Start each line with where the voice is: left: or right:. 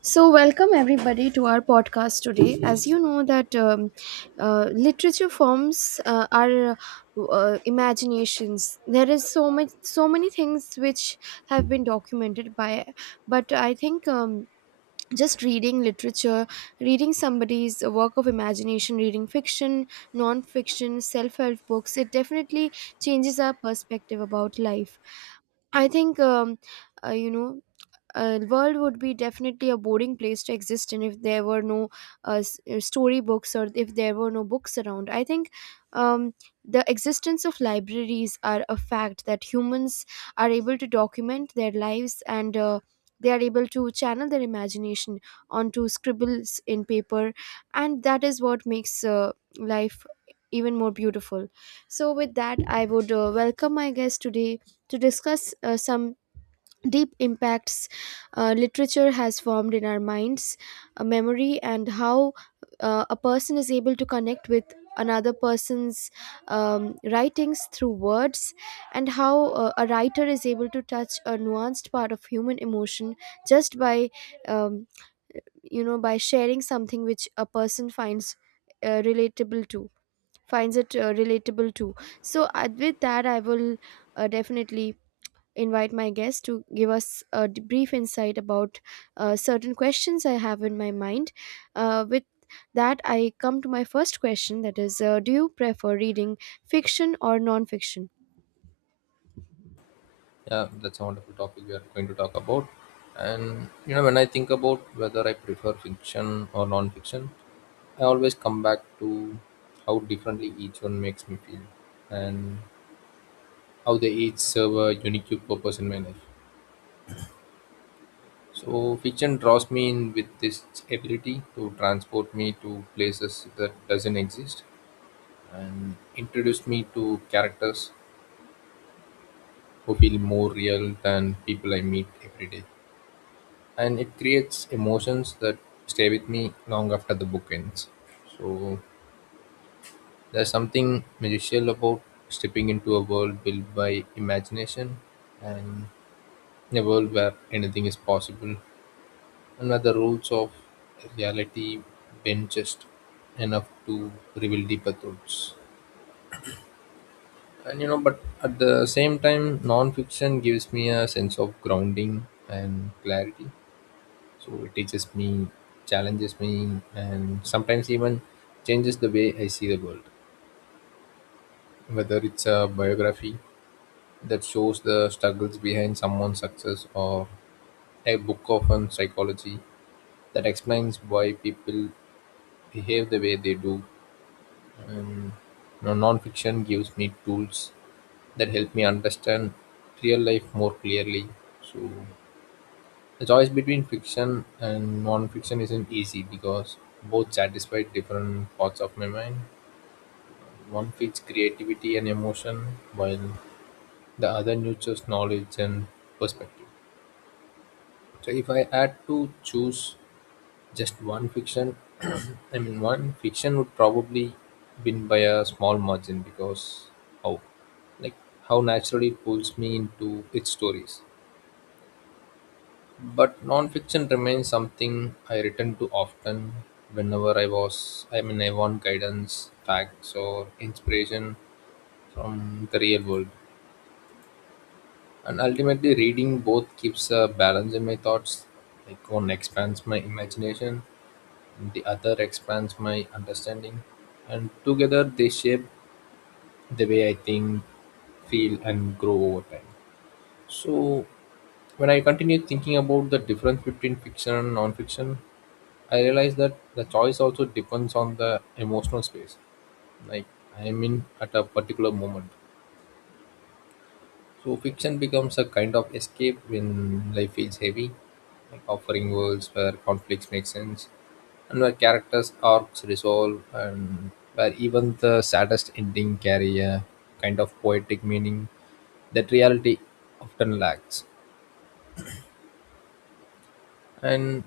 right: So, welcome everybody to our podcast today. As you know that literature forms our imaginations. There is so much, so many things which have been documented by, but I think. Just reading literature, reading somebody's work of imagination, reading fiction, non fiction, self help books, it definitely changes our perspective about life. I think, uh, you know, world would be definitely a boring place to exist in if there were no storybooks or if there were no books around. I think um, the existence of libraries are a fact that humans are able to document their lives, and they are able to channel their imagination onto scribbles in paper, and that is what makes life even more beautiful. So, with that, I would welcome my guest today to discuss some deep impacts literature has formed in our minds, a memory, and how a person is able to connect with another person's writings through words, and how a writer is able to touch a nuanced part of human emotion just by, um, by sharing something which a person finds relatable to, finds it relatable to. So with that, I will definitely invite my guest to give us a brief insight about certain questions I have in my mind. With that, I come to my first question, that is, do you prefer reading fiction or non fiction?
left: Yeah, that's a wonderful topic we are going to talk about. And you know, when I think about whether I prefer fiction or non-fiction, I always come back to how differently each one makes me feel, and how they each serve a unique purpose in my life. So, fiction draws me in with this ability to transport me to places that doesn't exist, and introduce me to characters who feel more real than people I meet every day. And it creates emotions that stay with me long after the book ends. So there's something magical about stepping into a world built by imagination and in a world where anything is possible and where the rules of reality bend just enough to reveal deeper thoughts. And you know, but at the same time, non-fiction gives me a sense of grounding and clarity, so it teaches me, challenges me, and sometimes even changes the way I see the world, whether it's a biography that shows the struggles behind someone's success or a book on psychology that explains why people behave the way they do. And you know, non-fiction gives me tools that help me understand real life more clearly. So the choice between fiction and non-fiction isn't easy because both satisfy different parts of my mind. One feeds creativity and emotion, while the other nurtures knowledge and perspective. So, if I had to choose just one, fiction, I mean, one fiction would probably win by a small margin because how, like, how naturally it pulls me into its stories. But nonfiction remains something I return to often whenever I was I mean I want guidance, facts, or inspiration from the real world. And ultimately, reading both keeps a balance in my thoughts. Like, one expands my imagination and the other expands my understanding. And together they shape the way I think, feel, and grow over time. So when I continue thinking about the difference between fiction and non-fiction, I realize that the choice also depends on the emotional space, like, I am in at a particular moment. So fiction becomes a kind of escape when life feels heavy, like offering worlds where conflicts make sense and where characters' arcs resolve and where even the saddest ending carry a kind of poetic meaning that reality often lacks. And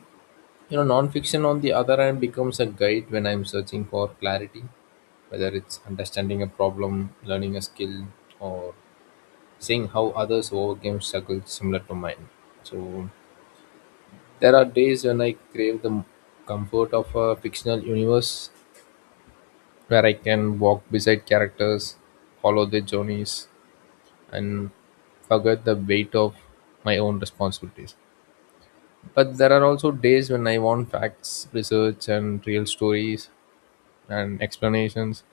left: you know, nonfiction, on the other hand, becomes a guide when I'm searching for clarity, whether it's understanding a problem, learning a skill, or seeing how others overcame struggles similar to mine. So, there are days when I crave the comfort of a fictional universe where I can walk beside characters, follow their journeys, and forget the weight of my own responsibilities. But there are also days when I want facts, research, and real stories and explanations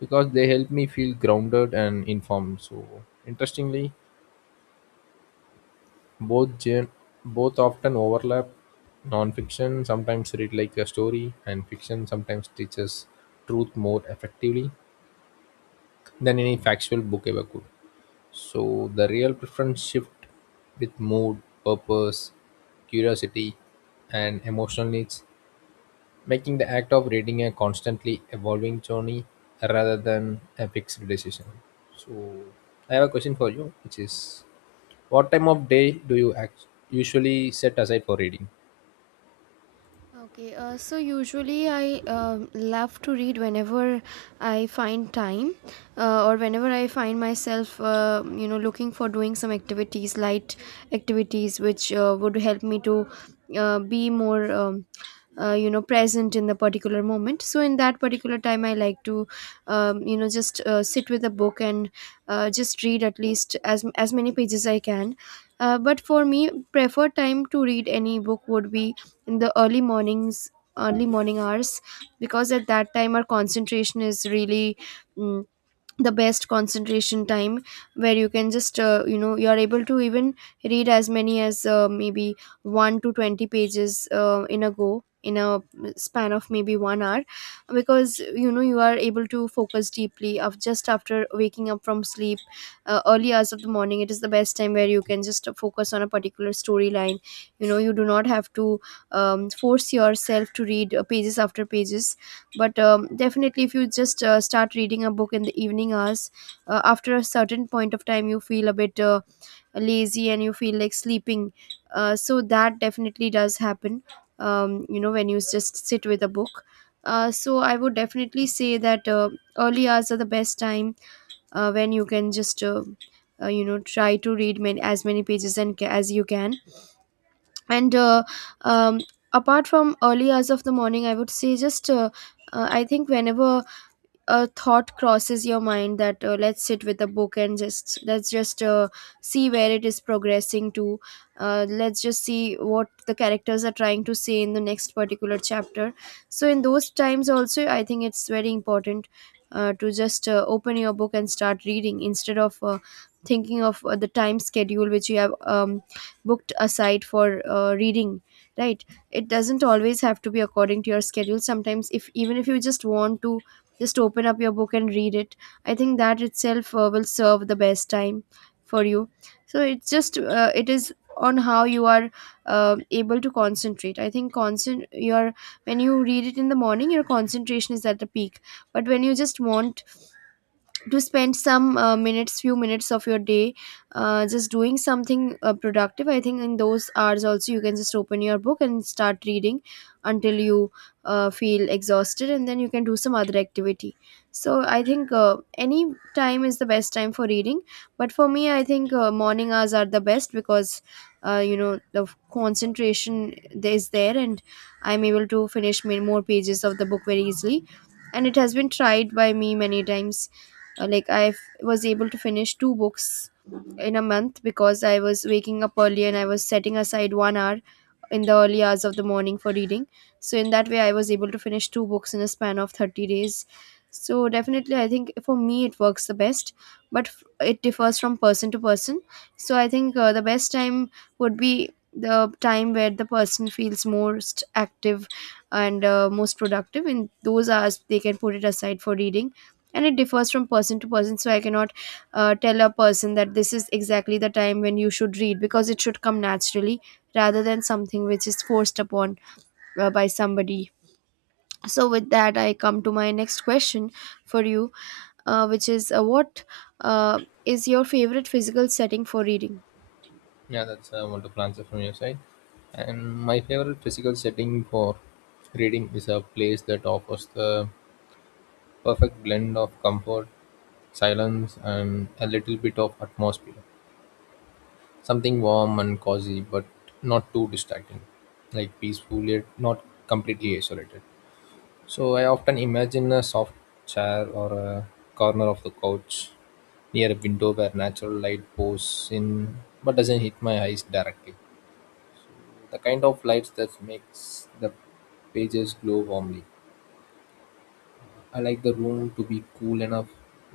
left: because they help me feel grounded and informed. So, interestingly, both gen- both often overlap. Nonfiction sometimes read like a story, and fiction sometimes teaches truth more effectively than any factual book ever could. So, the real preference shift with mood, purpose, curiosity, and emotional needs, making the act of reading a constantly evolving journey rather than a fixed decision. So, I have a question for you, which is, what time of day do you act- usually set aside for reading?
right: Okay, so usually I love to read whenever I find time, or whenever I find myself, looking for doing some activities, light activities, which would help me to be more, present in the particular moment. So in that particular time, I like to, you know, just sit with a book and just read at least as many pages I can. But for me, preferred time to read any book would be in the early mornings, early morning hours, because at that time our concentration is really mm the best concentration time, where you can just you are able to even read as many as maybe 1 to 20 pages in a go, in a span of maybe 1 hour, because you know you are able to focus deeply of just after waking up from sleep. Early hours of the morning, it is the best time where you can just focus on a particular storyline. You know, you do not have to force yourself to read pages after pages. But definitely, if you just start reading a book in the evening hours, after a certain point of time you feel a bit lazy and you feel like sleeping. So that definitely does happen, when you just sit with a book. So I would definitely say that early hours are the best time, when you can just try to read many, as many pages, and as you can. And um, apart from early hours of the morning, I would say, just I think whenever a thought crosses your mind that, let's sit with a book and just let's just see where it is progressing to, let's just see what the characters are trying to say in the next particular chapter. So in those times also I think it's very important to just open your book and start reading, instead of thinking of the time schedule which you have booked aside for reading, right? It doesn't always have to be according to your schedule. Sometimes, if even if you just want to, just open up your book and read it. I think that itself will serve the best time for you. So it's just it is on how you are able to concentrate. I think concent your when you read it in the morning, your concentration is at the peak. But when you just want to spend some minutes few minutes of your day just doing something productive, I think in those hours also you can just open your book and start reading until you feel exhausted, and then you can do some other activity. So I think any time is the best time for reading. But for me, I think morning hours are the best, because uh, you know the concentration is there, and I'm able to finish many more pages of the book very easily, and it has been tried by me many times. Like I was able to finish two books in a month, because I was waking up early and I was setting aside 1 hour in the early hours of the morning for reading. So in that way, I was able to finish two books in a span of 30 days. So definitely, I think for me it works the best, but it differs from person to person. So I think the best time would be the time where the person feels most active and most productive. In those hours, they can put it aside for reading. And it differs from person to person, so I cannot tell a person that this is exactly the time when you should read, because it should come naturally rather than something which is forced upon by somebody. So with that I come to my next question for you, which is, what uh, is your favorite physical setting for reading?
left: Yeah, that's a wonderful answer from your side. And my favorite physical setting for reading is a place that offers the perfect blend of comfort, silence, and a little bit of atmosphere. Something warm and cozy, but not too distracting. Like, peaceful, yet not completely isolated. So I often imagine a soft chair or a corner of the couch near a window where natural light pours in but doesn't hit my eyes directly. The kind of lights that makes the pages glow warmly. I like the room to be cool enough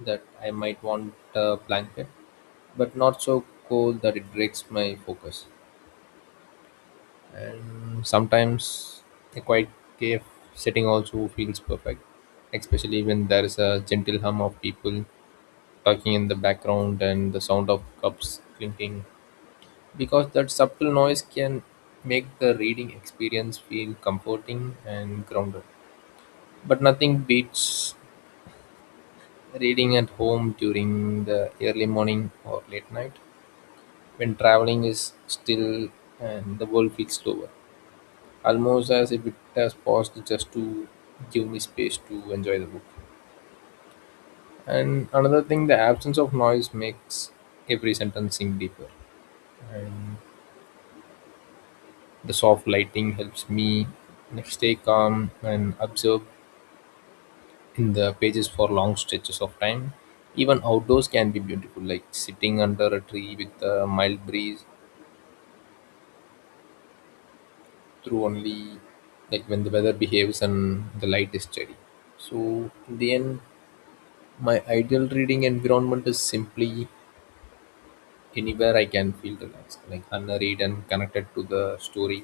left: that I might want a blanket, but not so cold that it breaks my focus. And sometimes a quiet cave setting also feels perfect, especially when there is a gentle hum of people talking in the background and the sound of cups clinking, because that subtle noise can make the reading experience feel comforting and grounded. But nothing beats reading at home during the early morning or late night when traveling is still and the world feels slower, almost as if it has paused just to give me space to enjoy the book. And another thing, the absence of noise makes every sentence sink deeper. And the soft lighting helps me, like, stay calm and observe in the pages for long stretches of time. Even outdoors can be beautiful, like sitting under a tree with a mild breeze, through only, like, when the weather behaves and the light is steady. So in the end, my ideal reading environment is simply anywhere I can feel relaxed, like, unhurried and connected to the story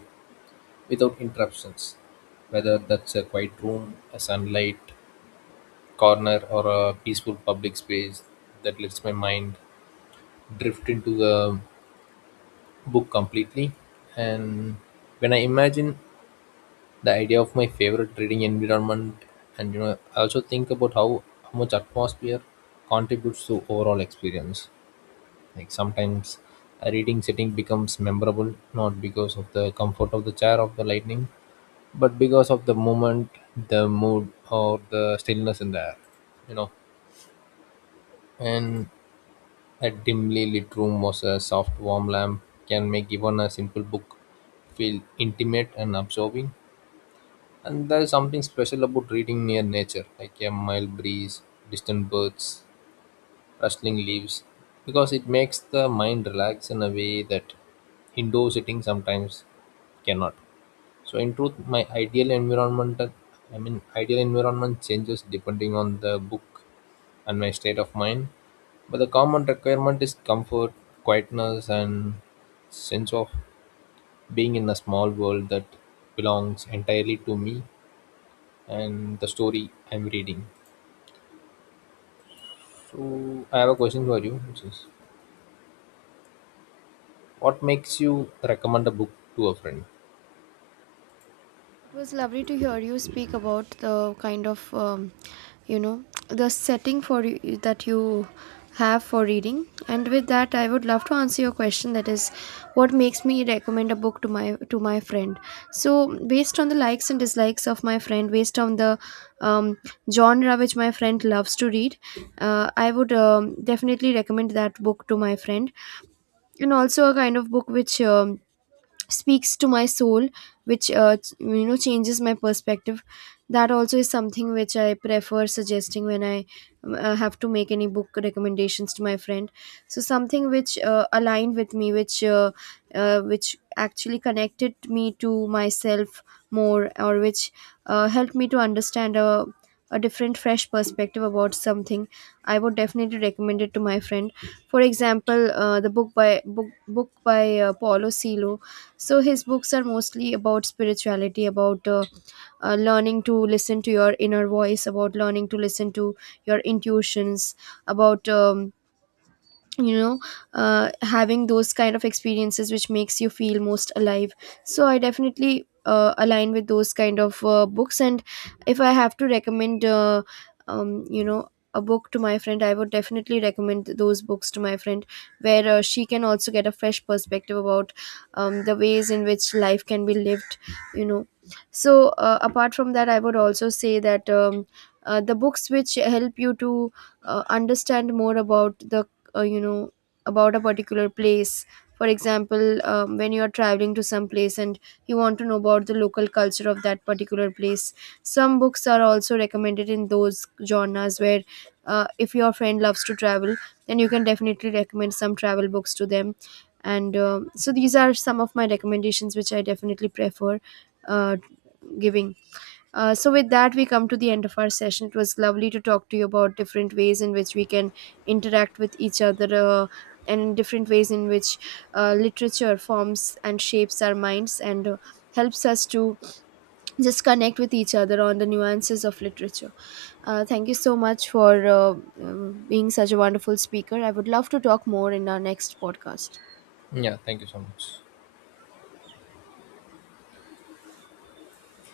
left: without interruptions. Whether that's a quiet room, a sunlight corner, or a peaceful public space that lets my mind drift into the book completely. And when I imagine the idea of my favorite reading environment, and you know, I also think about how much atmosphere contributes to overall experience. Like, sometimes a reading sitting becomes memorable not because of the comfort of the chair of the lightning, but because of the moment, the mood, or the stillness in the air. You know, and a dimly lit room was a soft warm lamp can make even a simple book feel intimate and absorbing. And there is something special about reading near nature, like a mild breeze, distant birds, rustling leaves, because it makes the mind relax in a way that indoor sitting sometimes cannot. So in truth, my ideal environment changes depending on the book and my state of mind. But the common requirement is comfort, quietness, and sense of being in a small world that belongs entirely to me and the story I'm reading. So I have a question for you, which is, what makes you recommend a book to a friend?
right: It was lovely to hear you speak about the kind of, you know, the setting for that you have for reading. And with that, I would love to answer your question. That is, what makes me recommend a book to my friend? So, based on the likes and dislikes of my friend, based on the um, genre which my friend loves to read, I would definitely recommend that book to my friend. And also a kind of book which speaks to my soul, which changes my perspective, that also is something which I prefer suggesting when I have to make any book recommendations to my friend. So something which aligned with me, which actually connected me to myself more, or which helped me to understand a different fresh perspective about something, I would definitely recommend it to my friend. For example, the book by book book by Paulo Coelho. So his books are mostly about spirituality, about learning to listen to your inner voice, about learning to listen to your intuitions, about you know having those kind of experiences which makes you feel most alive. So I definitely align with those kind of books. And if I have to recommend, um, you know a book to my friend, I would definitely recommend those books to my friend, where she can also get a fresh perspective about the ways in which life can be lived you know so apart from that, I would also say that the books which help you to understand more about the, uh, you know about a particular place. For example, when you are traveling to some place and you want to know about the local culture of that particular place, some books are also recommended in those genres where, if your friend loves to travel, then you can definitely recommend some travel books to them. And so these are some of my recommendations which I definitely prefer uh, giving. So with that, we come to the end of our session. It was lovely to talk to you about different ways in which we can interact with each other, and different ways in which literature forms and shapes our minds, and helps us to just connect with each other on the nuances of literature. Thank you so much for being such a wonderful speaker. I would love to talk more in our next podcast.
left: Yeah, thank you so much.